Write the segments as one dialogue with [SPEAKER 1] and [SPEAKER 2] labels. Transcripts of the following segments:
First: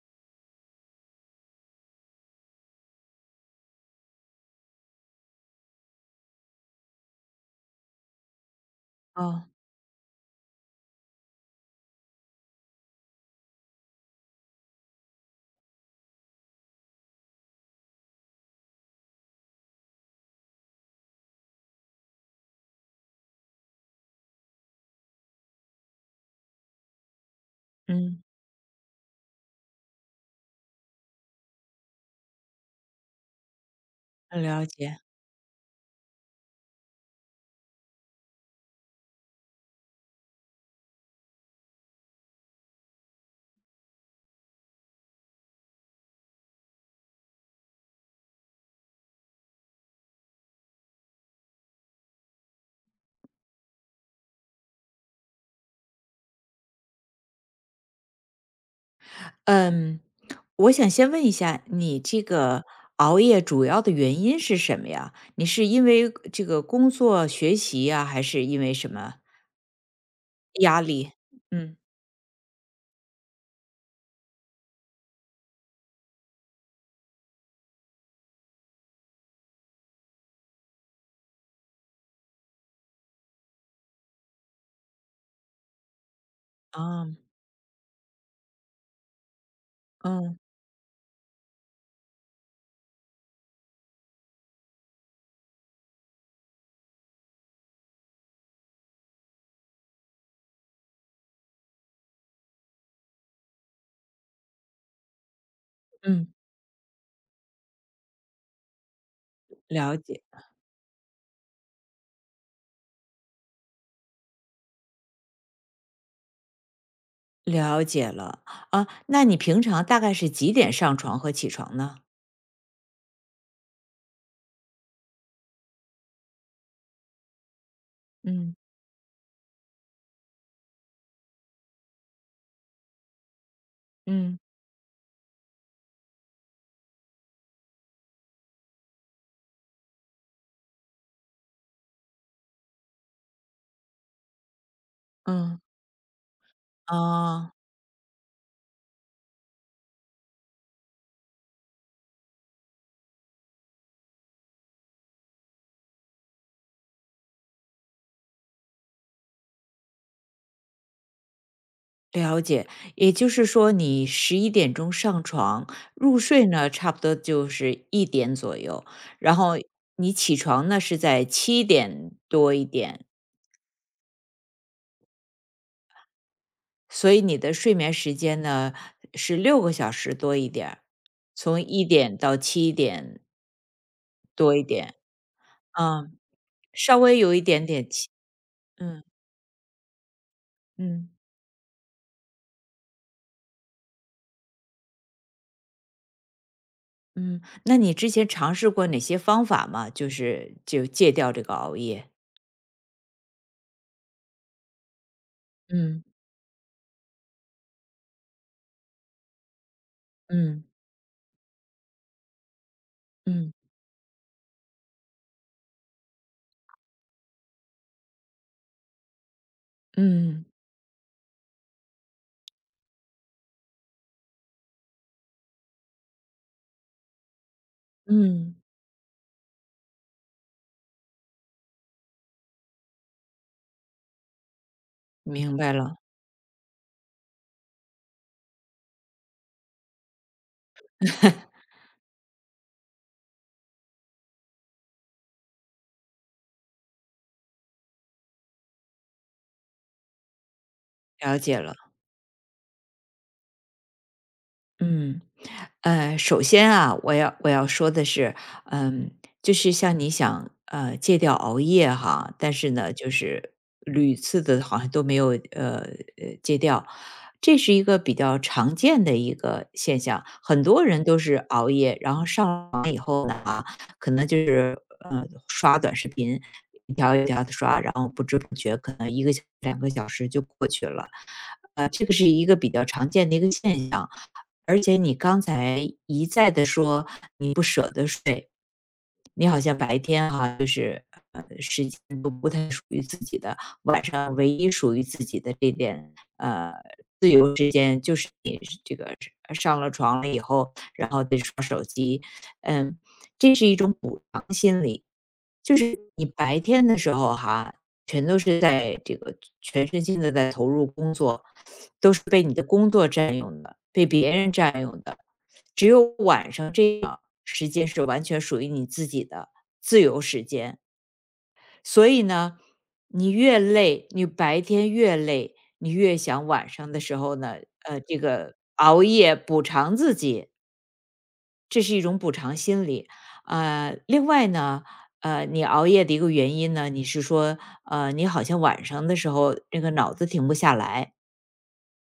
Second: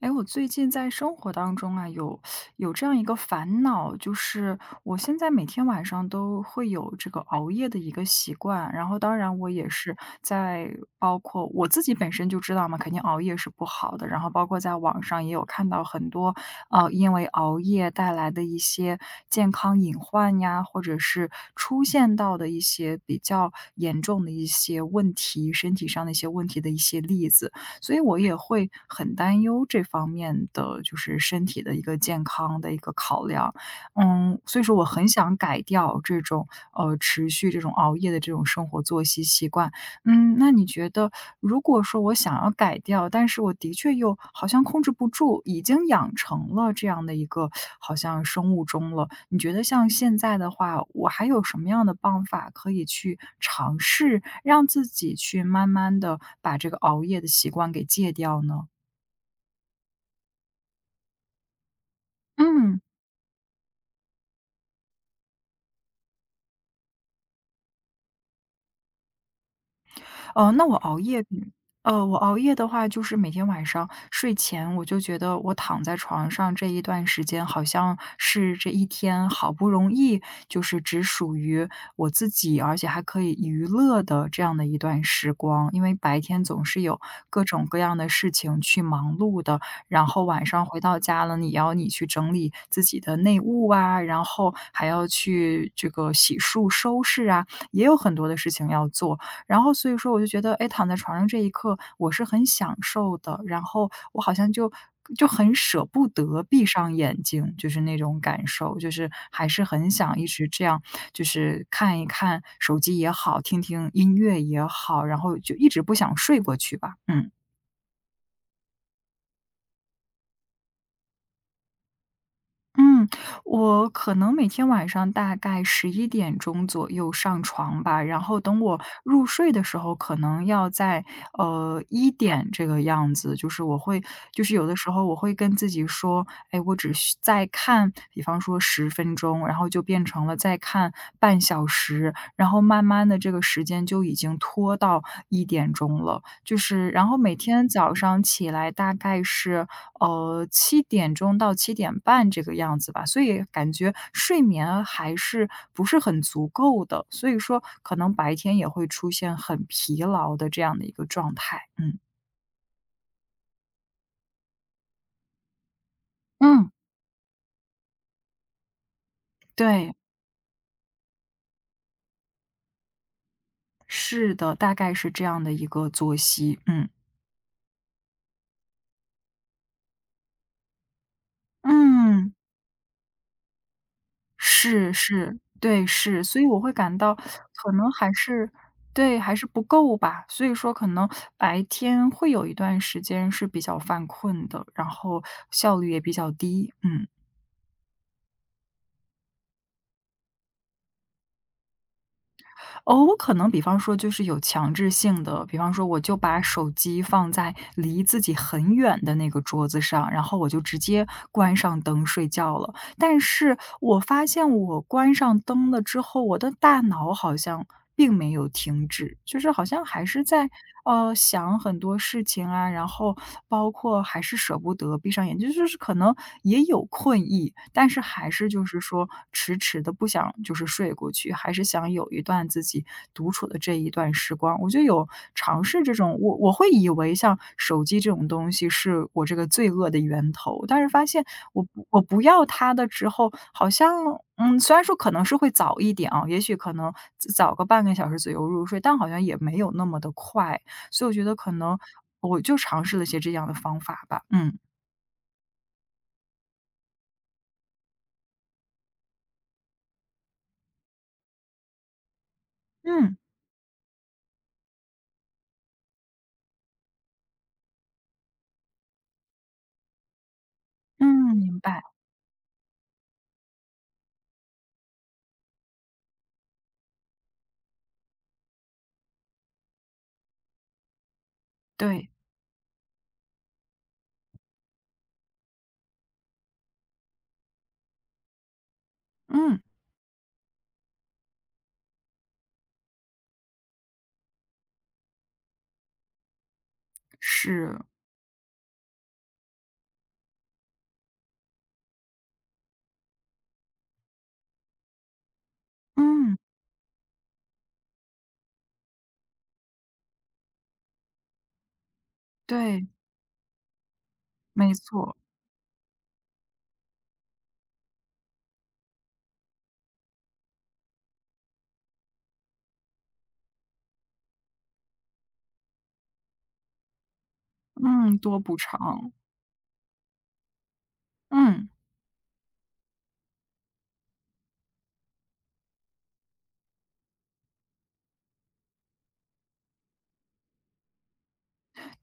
[SPEAKER 1] 哎，我最近在生活当中啊，有这样一个烦恼，就是我现在每天晚上都会有这个熬夜的一个习惯，然后当然
[SPEAKER 2] 哦，
[SPEAKER 1] 我也是在包括我自己本身就知道嘛，肯定熬夜是不好的，然后包括在网上也有看到很多，因为熬夜带来的一些健康隐患呀，或者是出现到的一些比较严重的一些问题，身体上的一些问题的一些例子。所以我
[SPEAKER 2] 嗯，
[SPEAKER 1] 也会很担忧这方面的就是身体的一个健康的一个考量。嗯，所以
[SPEAKER 2] 了
[SPEAKER 1] 说我
[SPEAKER 2] 解。
[SPEAKER 1] 很想改掉这种，持续这种熬夜的这种生活作息习惯。嗯，那你觉得如果说我想要改掉，但是我的确又好像控制不住，已经养成了这样的一个好像生物钟了，你觉得像现在的话，我还有什么样的办法可以去尝试，让自己去慢慢的把这个熬夜的习惯给戒掉呢？
[SPEAKER 2] 嗯，我想先问一下，你这个
[SPEAKER 1] 嗯。
[SPEAKER 2] 熬夜主要的原因是什么呀？你是因为这个工作、学习呀，还是因为什么
[SPEAKER 1] 呃，那我
[SPEAKER 2] 压
[SPEAKER 1] 熬
[SPEAKER 2] 力？
[SPEAKER 1] 夜嗯
[SPEAKER 2] 嗯，
[SPEAKER 1] 呃，我熬夜的话，就是每天晚上睡前，我就觉得我躺在床上这一段时间，好像是这一天好不容易，就是只属于我自己，而且还可以娱乐的这样的一段时光。因为白天总是有
[SPEAKER 2] 啊，
[SPEAKER 1] 各种各样的事情去忙碌的，然后
[SPEAKER 2] 嗯
[SPEAKER 1] 晚上回到家了，你去整理自己的内务啊，然后还要去这个洗漱收拾啊，也有很多的事情要做。然后所以说我就觉得，哎，躺在床上这一刻我是很享受的，然后我好像就很舍不
[SPEAKER 2] 嗯，
[SPEAKER 1] 得闭上眼睛，就是那种感受，就是还是很
[SPEAKER 2] 了
[SPEAKER 1] 想
[SPEAKER 2] 解，
[SPEAKER 1] 一直这样，就是看一看手机也好，听听音乐也好，然后就一直不想睡过去吧。嗯。
[SPEAKER 2] 了解了。啊，那你平常大概是几点上床和起床呢？
[SPEAKER 1] 嗯，我可能每天晚上大概十一点钟左右上床吧，然后
[SPEAKER 2] 嗯
[SPEAKER 1] 等我入睡的时候，可能要在，呃一点这个样子。就是我会
[SPEAKER 2] 嗯
[SPEAKER 1] 就是有的时候我会跟自己说：“哎，我只需再看”比方说十分钟，然后就变成了再看半小时，然后慢慢的这个时间就已经拖到一
[SPEAKER 2] 嗯，
[SPEAKER 1] 点钟了。就是然后每
[SPEAKER 2] 啊。
[SPEAKER 1] 天早上起来大概是呃7点钟到7点半这个样子吧，所以感觉睡眠还是不是很足够的，所以说可能白天也会出现很疲劳的这样的一个状态。嗯。
[SPEAKER 2] 了解，也就是说你十一点钟上床，入睡呢，
[SPEAKER 1] 嗯，
[SPEAKER 2] 差不多就是一点左右，然后
[SPEAKER 1] 对，
[SPEAKER 2] 你起床呢，是在七点多一点，
[SPEAKER 1] 是的，大概是这样的一个作息。嗯。
[SPEAKER 2] 所以你的睡眠时间呢，是6个小时多一点儿，从一点
[SPEAKER 1] 嗯。
[SPEAKER 2] 到七点多一
[SPEAKER 1] 是
[SPEAKER 2] 点。
[SPEAKER 1] 是，对，
[SPEAKER 2] 嗯，
[SPEAKER 1] 是。所以我会感
[SPEAKER 2] 稍
[SPEAKER 1] 到
[SPEAKER 2] 微有一点
[SPEAKER 1] 可
[SPEAKER 2] 点
[SPEAKER 1] 能
[SPEAKER 2] 起
[SPEAKER 1] 还是
[SPEAKER 2] 嗯，
[SPEAKER 1] 对，还是不够吧。所以说可能
[SPEAKER 2] 嗯，
[SPEAKER 1] 白天会有一段时间是比较犯困的，然后效率也比较低。嗯。
[SPEAKER 2] 嗯，那你之前尝试过哪些方法吗？就是，就戒掉这个熬夜。
[SPEAKER 1] 哦，我可能比方说就是有强制性的，比方说我
[SPEAKER 2] 嗯，
[SPEAKER 1] 就把手机放在离自己很远的那个桌子上，然后我就
[SPEAKER 2] 嗯，
[SPEAKER 1] 直接关上灯睡觉了。但
[SPEAKER 2] 嗯，
[SPEAKER 1] 是我发现我关上灯了之后，我的大脑好像并没有停止，就是好像还是
[SPEAKER 2] 嗯。
[SPEAKER 1] 在想很多事情啊，然后包括还是舍不得闭上眼睛，就是可能也有困意，但是还是
[SPEAKER 2] 嗯，
[SPEAKER 1] 就是说迟迟的不想就是睡过去，还是想。想有一段自己独处的这一段时光。我就有
[SPEAKER 2] 明
[SPEAKER 1] 尝
[SPEAKER 2] 白
[SPEAKER 1] 试这
[SPEAKER 2] 了，
[SPEAKER 1] 种，我会以为像手机这种东西是我这个罪恶的源头，但是发现我不要它的之后，好像嗯，虽然说可能是会早一点啊，也许可能早个半个小时左右入睡，但好像也没有那么的快，所以我觉得
[SPEAKER 2] 了
[SPEAKER 1] 可
[SPEAKER 2] 解了。
[SPEAKER 1] 能我就尝试了一些这样的方法吧。嗯。
[SPEAKER 2] 嗯，首先啊，我要说的是。嗯，就是像你想戒掉熬夜哈，但是呢，就
[SPEAKER 1] 嗯
[SPEAKER 2] 是屡次的好像都没有呃戒掉。这是一个比较常见的一个现象，很多人都是
[SPEAKER 1] 嗯，明
[SPEAKER 2] 熬
[SPEAKER 1] 白，
[SPEAKER 2] 夜，然后可能就是，呃，刷短视频，一条一条的刷，然后不知不觉可能一个小2个小时就过去了。这
[SPEAKER 1] 对，
[SPEAKER 2] 个是一个比较常见的一个现象。而且你刚才一再的说你不舍得睡，你好
[SPEAKER 1] 嗯，
[SPEAKER 2] 像白天哈，就是，时间都不太属于自己的，晚上唯一属于自己的这点，自由时
[SPEAKER 1] 是，
[SPEAKER 2] 间，就是你是这个是上了床了以后，然后再刷手机，嗯。这是一种补偿心理。就是你
[SPEAKER 1] 嗯，
[SPEAKER 2] 白天的时候哈，全都是在这个全身心的在投入工作，都是被你的
[SPEAKER 1] 对，
[SPEAKER 2] 工作占用的，被别人
[SPEAKER 1] 没
[SPEAKER 2] 占用
[SPEAKER 1] 错。
[SPEAKER 2] 的。只有晚上这个时间是完全属于你自己的自由时间。所以呢，你越累，你白天越累，你越想晚上的时候呢，
[SPEAKER 1] 嗯，
[SPEAKER 2] 这
[SPEAKER 1] 多
[SPEAKER 2] 个
[SPEAKER 1] 补
[SPEAKER 2] 熬
[SPEAKER 1] 偿。
[SPEAKER 2] 夜补偿自己。
[SPEAKER 1] 嗯，
[SPEAKER 2] 这是一种补偿心理。另外呢，你熬夜的一个原因呢，你是说，你好像晚上的时候那个脑子停不下来。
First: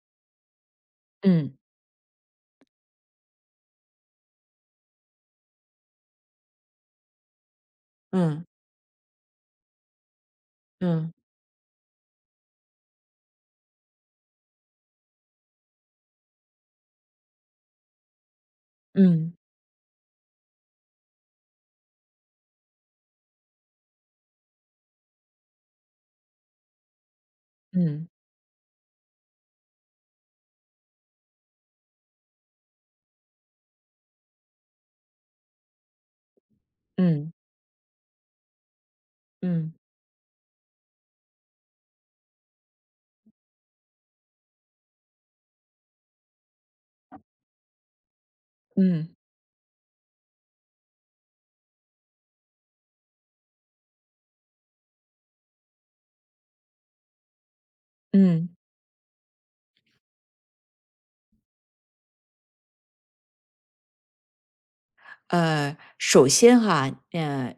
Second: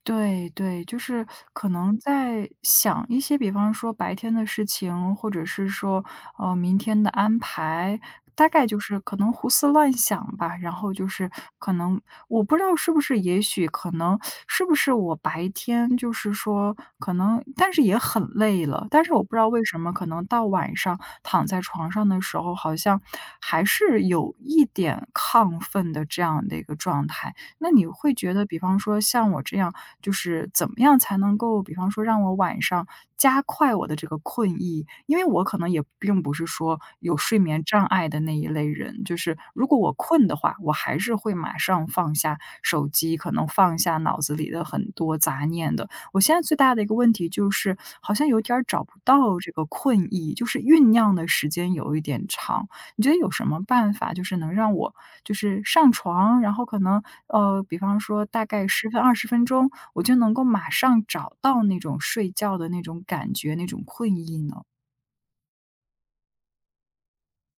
[SPEAKER 1] 对对，就是
[SPEAKER 2] 嗯
[SPEAKER 1] 可能在想一些，比方说白天的事情，或者是说，呃，明天的安排，
[SPEAKER 2] 嗯
[SPEAKER 1] 大概就是可能胡思乱想吧。然后就
[SPEAKER 2] 嗯
[SPEAKER 1] 是可能我不知道是不是，也许可能是不是我白天就是说可能，但是也很累了。但是我不知
[SPEAKER 2] 嗯
[SPEAKER 1] 道为什么，可能到晚上躺在床上的时候，好像还是有一点亢奋的这样的一个状态。那你
[SPEAKER 2] 嗯
[SPEAKER 1] 会觉得，比方说像我这样，就是怎么样才能够，比方说让我晚上加快我的这个困意？因为我可能也并不是说有
[SPEAKER 2] 嗯
[SPEAKER 1] 睡
[SPEAKER 2] 嗯
[SPEAKER 1] 眠障碍的那一类人，就是如
[SPEAKER 2] 嗯
[SPEAKER 1] 果我困的话，我还是会马上放下手机，可能放下脑子里的很多杂念的。我现在最大的一个问题就是，好像有点儿找不
[SPEAKER 2] 嗯
[SPEAKER 1] 到这个困意，就是酝酿的时间有一点长。你觉得有什么办法，就是能让我就是上床，然后可能比方说大
[SPEAKER 2] 嗯。
[SPEAKER 1] 概10分20分钟，我就能够马上找到那种睡觉的那种感觉，那种困意呢？
[SPEAKER 2] 首先哈，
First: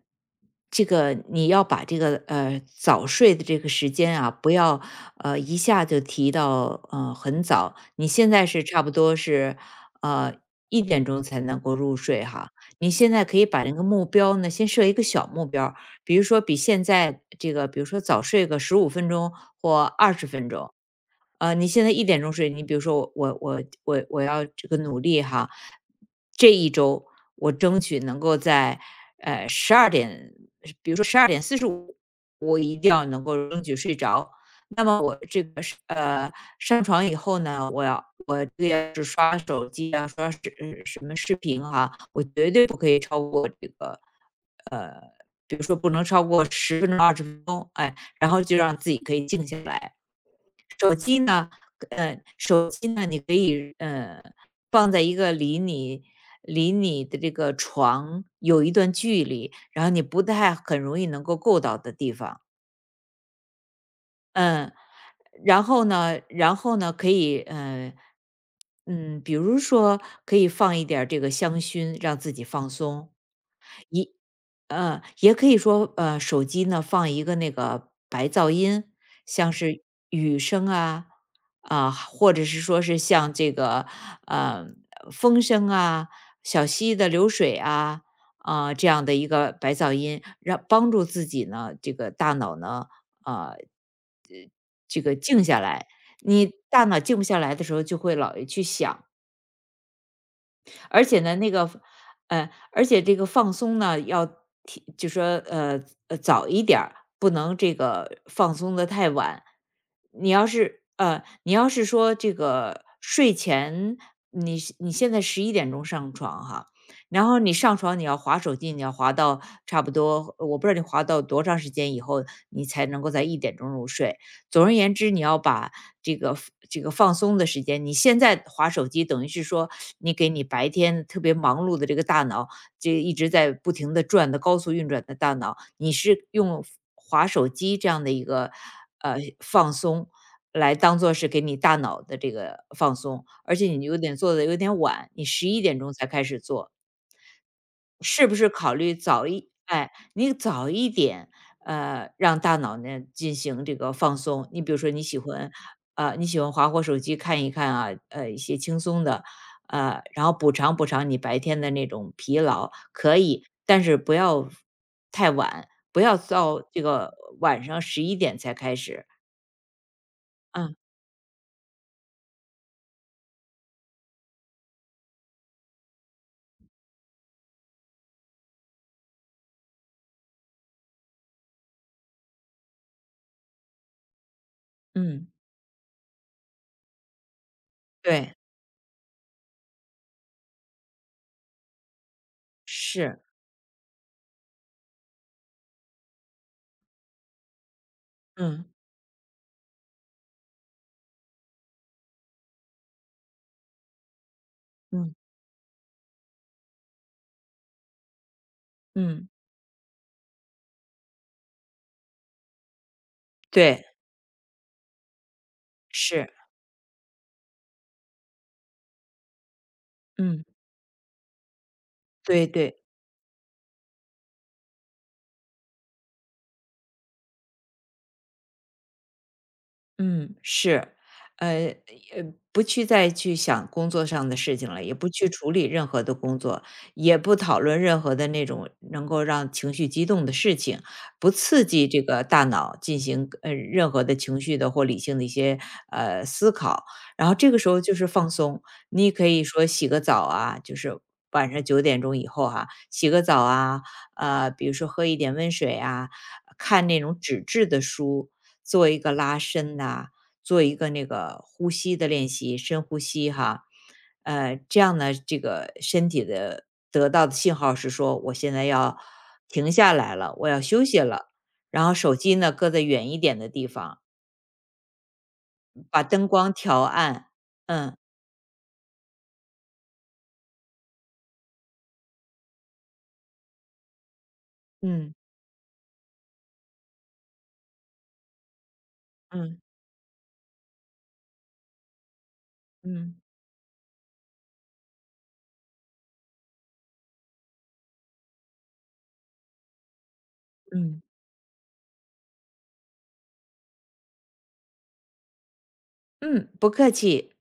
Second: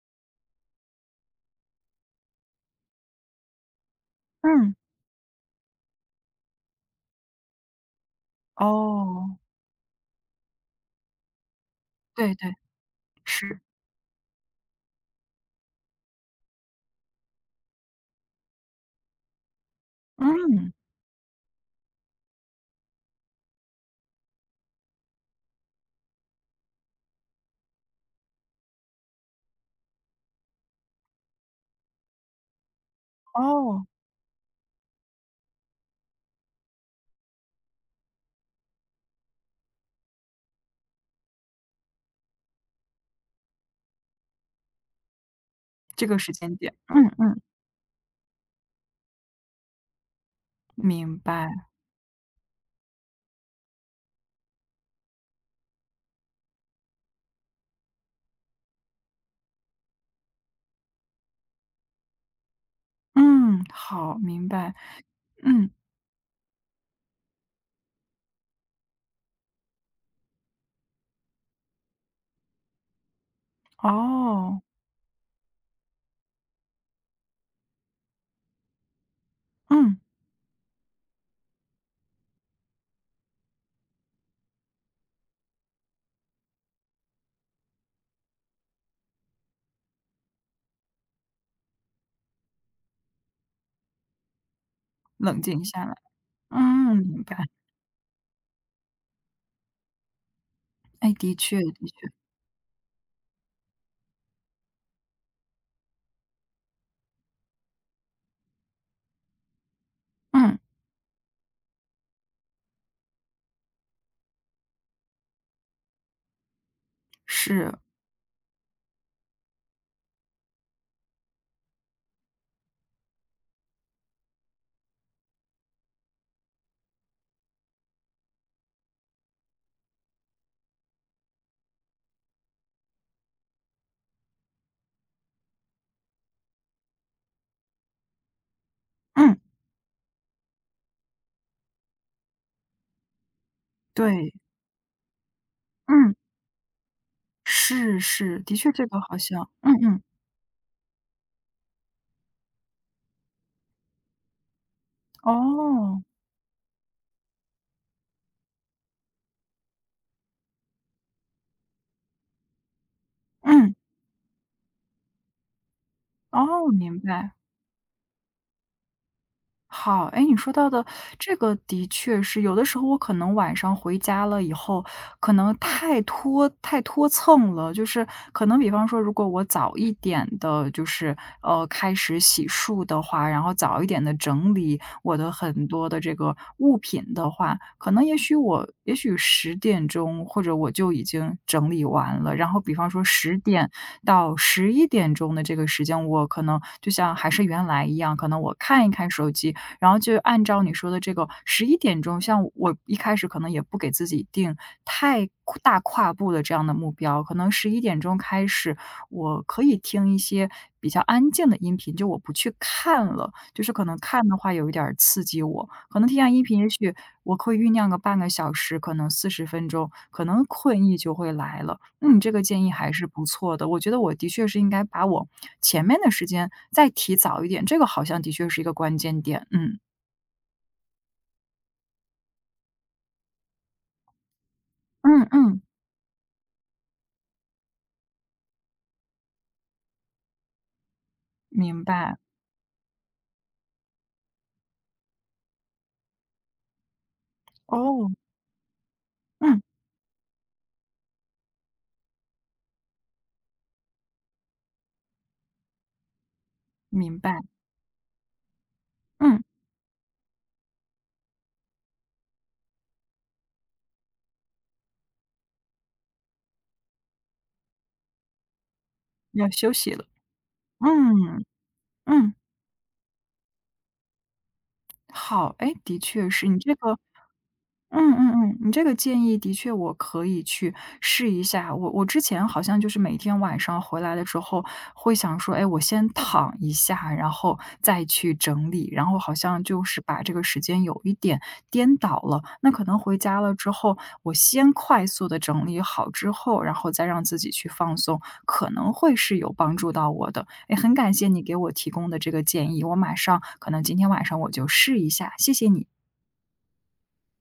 [SPEAKER 2] 这个你要把这个早睡的这个时间啊，不
[SPEAKER 1] 嗯，
[SPEAKER 2] 要一下就提到很早。你现在是差不多
[SPEAKER 1] 哦，
[SPEAKER 2] 是呃一点钟才能够入睡
[SPEAKER 1] 对
[SPEAKER 2] 哈。
[SPEAKER 1] 对，
[SPEAKER 2] 你现在可以
[SPEAKER 1] 是，
[SPEAKER 2] 把那个目标呢，先设一个小目标儿，比如说比现在这个，比如说早睡个15分钟或二十分
[SPEAKER 1] 嗯，
[SPEAKER 2] 钟。你现在一点钟睡，你比如说我要这个努力哈，这一周我争取能够在十二点，比如说12:45，我一定要能够争取
[SPEAKER 1] 哦，
[SPEAKER 2] 睡着。那么我这个是上床以后呢，我这个要是刷手机啊，什么视频哈、我绝对不可以超过这个。呃，比如说不能
[SPEAKER 1] 这个
[SPEAKER 2] 超
[SPEAKER 1] 时
[SPEAKER 2] 过
[SPEAKER 1] 间点，
[SPEAKER 2] 十分钟
[SPEAKER 1] 嗯
[SPEAKER 2] 二十
[SPEAKER 1] 嗯，
[SPEAKER 2] 分钟，哎，然后就让自己可以静下来。手
[SPEAKER 1] 明
[SPEAKER 2] 机
[SPEAKER 1] 白，
[SPEAKER 2] 呢，手机呢，你可以放在一个离你的这个床有一段距离，然后你不太很容易能够够到的地方。
[SPEAKER 1] 嗯，好，明
[SPEAKER 2] 嗯。
[SPEAKER 1] 白，
[SPEAKER 2] 然
[SPEAKER 1] 嗯，
[SPEAKER 2] 后呢，然后呢，可以，比如说可以放一点儿这个香薰，让自己放松。一，
[SPEAKER 1] 哦，
[SPEAKER 2] 也可以说，手机呢放一个那个白噪音，像是
[SPEAKER 1] 嗯，
[SPEAKER 2] 雨声啊、啊、或者是说是像这个，呃，风声啊、小溪的流水啊，啊，这样的一个白噪音，让帮助自己呢，这个大脑呢，啊、这个
[SPEAKER 1] 冷
[SPEAKER 2] 静下
[SPEAKER 1] 静下
[SPEAKER 2] 来。
[SPEAKER 1] 来，
[SPEAKER 2] 你大
[SPEAKER 1] 嗯，
[SPEAKER 2] 脑静
[SPEAKER 1] 明
[SPEAKER 2] 不
[SPEAKER 1] 白，
[SPEAKER 2] 下来的时候，就会老去想。而
[SPEAKER 1] 哎，
[SPEAKER 2] 且
[SPEAKER 1] 的
[SPEAKER 2] 呢，那
[SPEAKER 1] 确
[SPEAKER 2] 个，
[SPEAKER 1] 的确，
[SPEAKER 2] 而且这个放松呢，要就说早一点儿，不能这个放松的太晚。
[SPEAKER 1] 嗯，
[SPEAKER 2] 你要是说这个睡前，你现在十一点钟上床哈，然后你
[SPEAKER 1] 是，
[SPEAKER 2] 上床你要划手机，你要划到差不多，我不知道你划到多长时间以后，你才能够在一点钟入睡。总而言之，你要把这个这个放松的时间。你现在划手机，等于是说你给你白天特别忙碌的这个大脑，这一直在不停的转的高速运转的大脑，你是用划手机这样的一个
[SPEAKER 1] 嗯，
[SPEAKER 2] 放松，来当做是给你大脑的这个放松。而且你有点
[SPEAKER 1] 对。
[SPEAKER 2] 做的有点晚，你十一点钟才
[SPEAKER 1] 嗯。
[SPEAKER 2] 开始做，
[SPEAKER 1] 是
[SPEAKER 2] 是不
[SPEAKER 1] 是，
[SPEAKER 2] 是
[SPEAKER 1] 的确
[SPEAKER 2] 考
[SPEAKER 1] 这
[SPEAKER 2] 虑
[SPEAKER 1] 个好像嗯
[SPEAKER 2] 哎，
[SPEAKER 1] 嗯，
[SPEAKER 2] 你早一点，让大脑呢进行这个放松。你比如说你喜欢，
[SPEAKER 1] 哦，
[SPEAKER 2] 你喜欢划划手机看一看啊，一些轻松的，然后补偿补偿你白天的那种疲劳，可以，
[SPEAKER 1] 嗯，
[SPEAKER 2] 但是不要太晚，不要到
[SPEAKER 1] 哦，
[SPEAKER 2] 这
[SPEAKER 1] 明
[SPEAKER 2] 个
[SPEAKER 1] 白。
[SPEAKER 2] 晚上十一点才开始。
[SPEAKER 1] 好，哎，你说到
[SPEAKER 2] 嗯，
[SPEAKER 1] 的这个的确是，有的时候我可能晚上回家了以后，可能太拖蹭了，就是可能比方说，如果我早一点的，就是开始洗漱的话，然后早一点的整理我
[SPEAKER 2] 嗯，
[SPEAKER 1] 的很多的这个物品的话，可能也
[SPEAKER 2] 对，
[SPEAKER 1] 许我也许10点钟或者我就已经整理完了，然后比方说
[SPEAKER 2] 是，
[SPEAKER 1] 10点到11点钟的这个时间，我可能就像还是原来一样，可能我
[SPEAKER 2] 嗯，
[SPEAKER 1] 看一看手机。然后就按照你说的这个十一点钟，像我一开始可能也不给自己定
[SPEAKER 2] 嗯，
[SPEAKER 1] 太跨大跨步的这样的目标，可能十一点钟开始，
[SPEAKER 2] 嗯，
[SPEAKER 1] 我可以听一些比较安静的音频，就我不去看了，就是可
[SPEAKER 2] 对，
[SPEAKER 1] 能看的话有一点儿刺激我，可能听
[SPEAKER 2] 是，
[SPEAKER 1] 下音频，也许我可以酝酿个半个小时，可能40分钟，可能
[SPEAKER 2] 嗯，
[SPEAKER 1] 困意就会来了。嗯，这个
[SPEAKER 2] 对
[SPEAKER 1] 建议
[SPEAKER 2] 对。
[SPEAKER 1] 还是不错的。我觉得我的确是应该把我前面的时间再提早一点，这个好像的确是一个关键点。嗯，
[SPEAKER 2] 嗯，是，呃不去再去想工作上的事情了，也不
[SPEAKER 1] 嗯
[SPEAKER 2] 去处
[SPEAKER 1] 嗯，
[SPEAKER 2] 理任何的工作，也不讨论任何的那种能够让情绪激动的事情，不刺
[SPEAKER 1] 明
[SPEAKER 2] 激这
[SPEAKER 1] 白。
[SPEAKER 2] 个大脑进行任何的情绪的或理性的一些思考。然后这个时候就是
[SPEAKER 1] 哦，
[SPEAKER 2] 放松，你可以
[SPEAKER 1] 嗯，
[SPEAKER 2] 说洗个澡啊，就是晚上9点钟以后哈、洗个澡啊，比如说喝一点温水啊，看那
[SPEAKER 1] 明
[SPEAKER 2] 种
[SPEAKER 1] 白。
[SPEAKER 2] 纸质的书。做一个拉
[SPEAKER 1] 嗯，
[SPEAKER 2] 伸呐、做一个那个呼吸的练习，深呼吸哈，这样呢，这个身体的得到的信号是说，我现在要
[SPEAKER 1] 要休
[SPEAKER 2] 停
[SPEAKER 1] 息
[SPEAKER 2] 下
[SPEAKER 1] 了。
[SPEAKER 2] 来了，我要休息了。
[SPEAKER 1] 嗯，
[SPEAKER 2] 然后手
[SPEAKER 1] 嗯，
[SPEAKER 2] 机呢搁在远一点的地方，
[SPEAKER 1] 好。哎，的
[SPEAKER 2] 把灯
[SPEAKER 1] 确是，
[SPEAKER 2] 光
[SPEAKER 1] 你这
[SPEAKER 2] 调
[SPEAKER 1] 个
[SPEAKER 2] 暗。嗯
[SPEAKER 1] 嗯嗯嗯，你这个建议的确我可以去试一下。我之前好像就是每天晚上回来了之后，
[SPEAKER 2] 嗯
[SPEAKER 1] 会想说，哎，我先躺一下，然后再去整理，然后好
[SPEAKER 2] 嗯
[SPEAKER 1] 像就是把这个时间有一点颠倒了。那可能
[SPEAKER 2] 嗯
[SPEAKER 1] 回家了之后，我先快速的整理好之后，然后再让自己去放松，可能会是有帮助到我的。哎，很
[SPEAKER 2] 嗯
[SPEAKER 1] 感
[SPEAKER 2] 嗯
[SPEAKER 1] 谢你给我提供的这个建议，我马上可能今天晚上我就试一下，谢谢你。
[SPEAKER 2] 嗯不客气。